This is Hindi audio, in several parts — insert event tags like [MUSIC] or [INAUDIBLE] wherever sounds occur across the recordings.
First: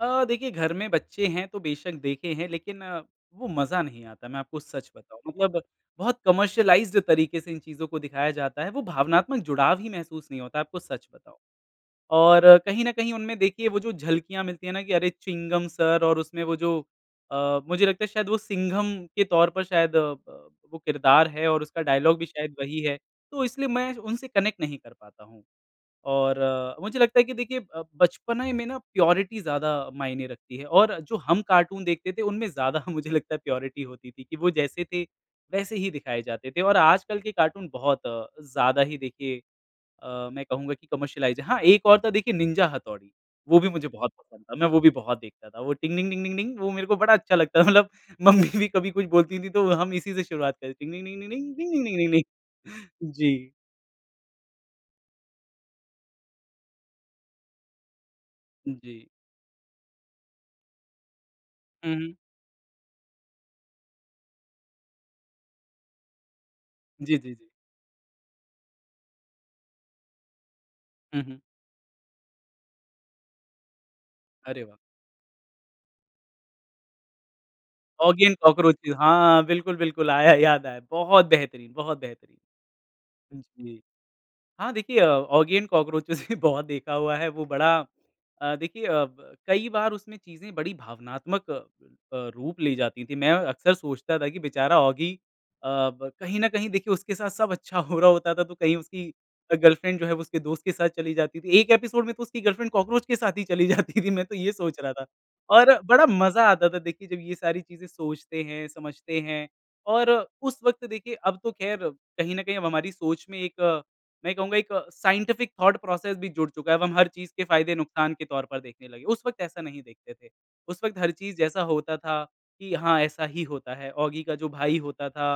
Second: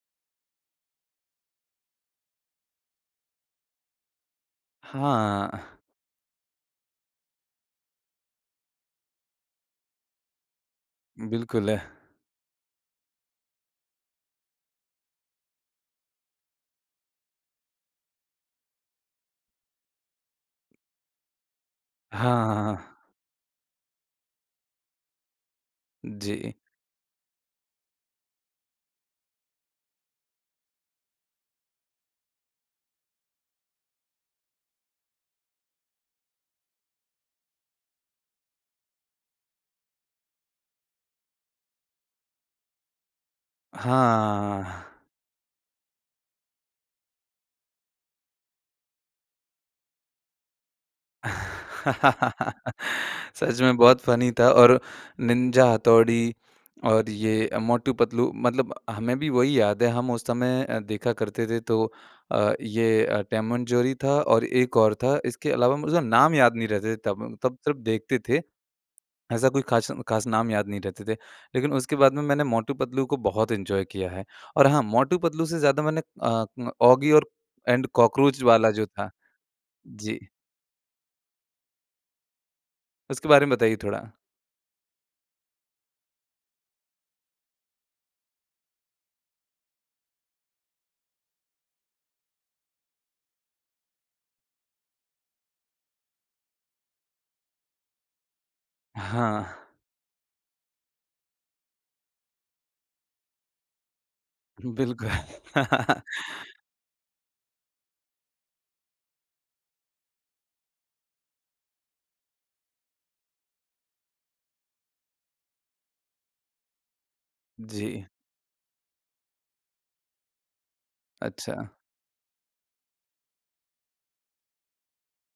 अ, देखिए घर में बच्चे हैं तो बेशक़ देखे हैं लेकिन अ, वो मज़ा नहीं आता, मैं आपको सच बताऊँ। मतलब हाँ। बहुत कमर्शियलाइज़्ड तरीके से इन चीज़ों को दिखाया जाता है, वो भावनात्मक जुड़ाव ही महसूस नहीं होता है, आपको सच बताऊँ। बिल्कुल अह और कहीं न कहीं उनमें देखिए वो जो झलकियाँ मिलती है ना कि अरे चिंघम सिर और उसमें वो जो अ, मुझे लगता है शायद वो सिंघम के तौर पर शायद अ, ब वो किरदार है और उसका डायलॉग भी हाँ, शायद वही हाँ। है। तो इसलिए मैं उनसे कनेक्ट नहीं कर पाता हूँ। और जी। अ, मुझे लगता है कि देखिए अब बचपने में ना प्योरिटी ज़्यादा मायने रखती है और जो हम कार्टून देखते थे उनमें ज़्यादा मुझे लगता है प्योरिटी होती थी कि वो जैसे थे वैसे ही दिखाए जाते थे। और आजकल के कार्टून बहुत अ, ज़्यादा ही देखिए अ, मैं कहूँगा कि कमर्शियलाइज़्ड हाँ, एक और था देखिए निंजा हथौड़ी। वो भी मुझे बहुत पसंद था, मैं वो भी हाँ। बहुत देखता था। वो टिंग डिंग डिंग डिंग डिंग, वो मेरे को बड़ा अच्छा लगता, मतलब मम्मी भी कभी कुछ बोलती थी तो हम इसी से शुरुआत करें टिंग डिंग डिंग डिंग डिंग, टिंग डिंग डिंग डिंग [LAUGHS] डिंग। जी। सच में बहुत फ़नी था। और निंजा हथौड़ी और ये मोटू-पतलू उ, मतलब जी। हमें भी वही याद है हम उस समय अ, देखा करते थे। तो हुँ, हुँ। अ, ये टॉम एंड जेरी था और एक और था। इसके अलावा मुझे नाम याद नहीं रहते थे, जी, तब जी, म जी। तब तब देखते थे। ऐसा कोई ख़ास म ख़ास नाम याद नहीं रहते थे। हुँ, हुँ। लेकिन उसके बाद में मैंने मोटू-पतलू को बहुत एन्जॉय किया है। अरे और वाह! हाँ, मोटू पतलू से ज़्यादा मैंने अ, औगी और एंड औगी एंड कॉकरोच वाला कॉकरोच जो भी। था हाँ, बिल्कुल, बिल्कुल। जी। आया, याद आया। बहुत बेहतरीन बहुत बेहतरीन। उसके हुँ बारे में बताइए जी। थोड़ा। हाँ, देखिए औगी एंड कॉकरोचेस भी बहुत देखा हुआ है। वो बड़ा अ, देखिए अ, ब कई बार उसमें चीज़ें बड़ी भावनात्मक अ, रूप ली जाती थी। मैं अक्सर सोचता था कि बेचारा औगी अ, ब कहीं न कहीं देखिए उसके साथ सब अच्छा हो रहा होता था तो कहीं उसकी हाँ। गर्लफ्रेंड जो है उसके दोस्त के साथ चली जाती थी। एक एपिसोड में तो उसकी गर्लफ्रेंड, कॉकरोच के साथ ही चली जाती थी, मैं तो ये सोच रहा था। बिल्कुल। और बड़ा मज़ा आता था देखिए जब ये सारी चीज़ें सोचते हैं, समझते हैं। और उस वक़्त देखिए अब तो ख़ैर कहीं न कहीं अब हमारी सोच में एक मैं कहूँगा एक साइंटिफ़िक थॉट प्रोसेस भी जुड़ चुका है। अब हम हर चीज़ के फ़ायदे जी। नुकसान के तौर पर देखने लगे। उस वक़्त ऐसा नहीं देखते थे। उस वक़्त हर चीज़ जैसा अच्छा। होता था कि हाँ ऐसा ही होता है। औगी का जो भाई होता था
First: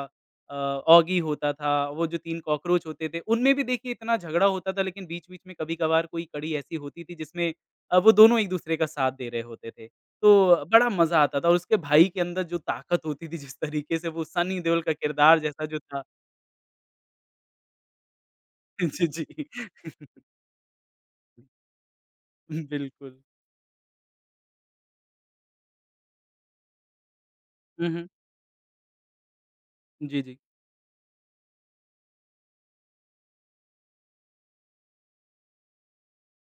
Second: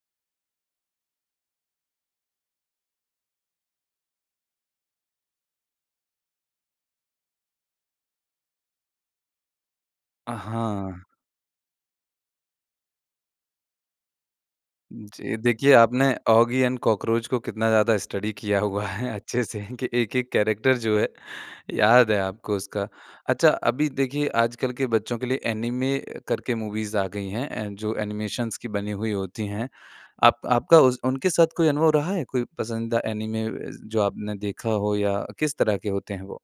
अ, औगी होता था वो जो 3 कॉकरोच होते थे उनमें भी देखिए इतना झगड़ा होता था लेकिन बीच-बीच में कभी-कभार कोई कड़ी ऐसी होती थी जिसमें अ, वो दोनों एक दूसरे का साथ दे रहे होते थे। अ, तो बड़ा हाँ। मज़ा आता था। और उसके भाई के अंदर जो ताकत होती थी जिस तरीके से वो सनी देओल का जी, किरदार जैसा देखिए जो था आपने औगी एंड कॉकरोच को कितना ज़्यादा स्टडी किया हुआ जी, है जी। अच्छे से कि एक-एक कैरेक्टर जो है, याद है, आपको [CHUCKLES] उसका। बिल्कुल। अच्छा अभी देखिए आजकल के बच्चों के लिए ऐनिमे करके मूवीज़ आ गई हैं, हुँ, जो हुँ। एनिमेशन्स की बनी हुई होती हैं। जी, जी। आप आपका उस उनके साथ कोई अनुभव रहा है? कोई पसंदीदा ऐनिमे अ, जो आपने देखा हो या किस तरह के होते हैं वो?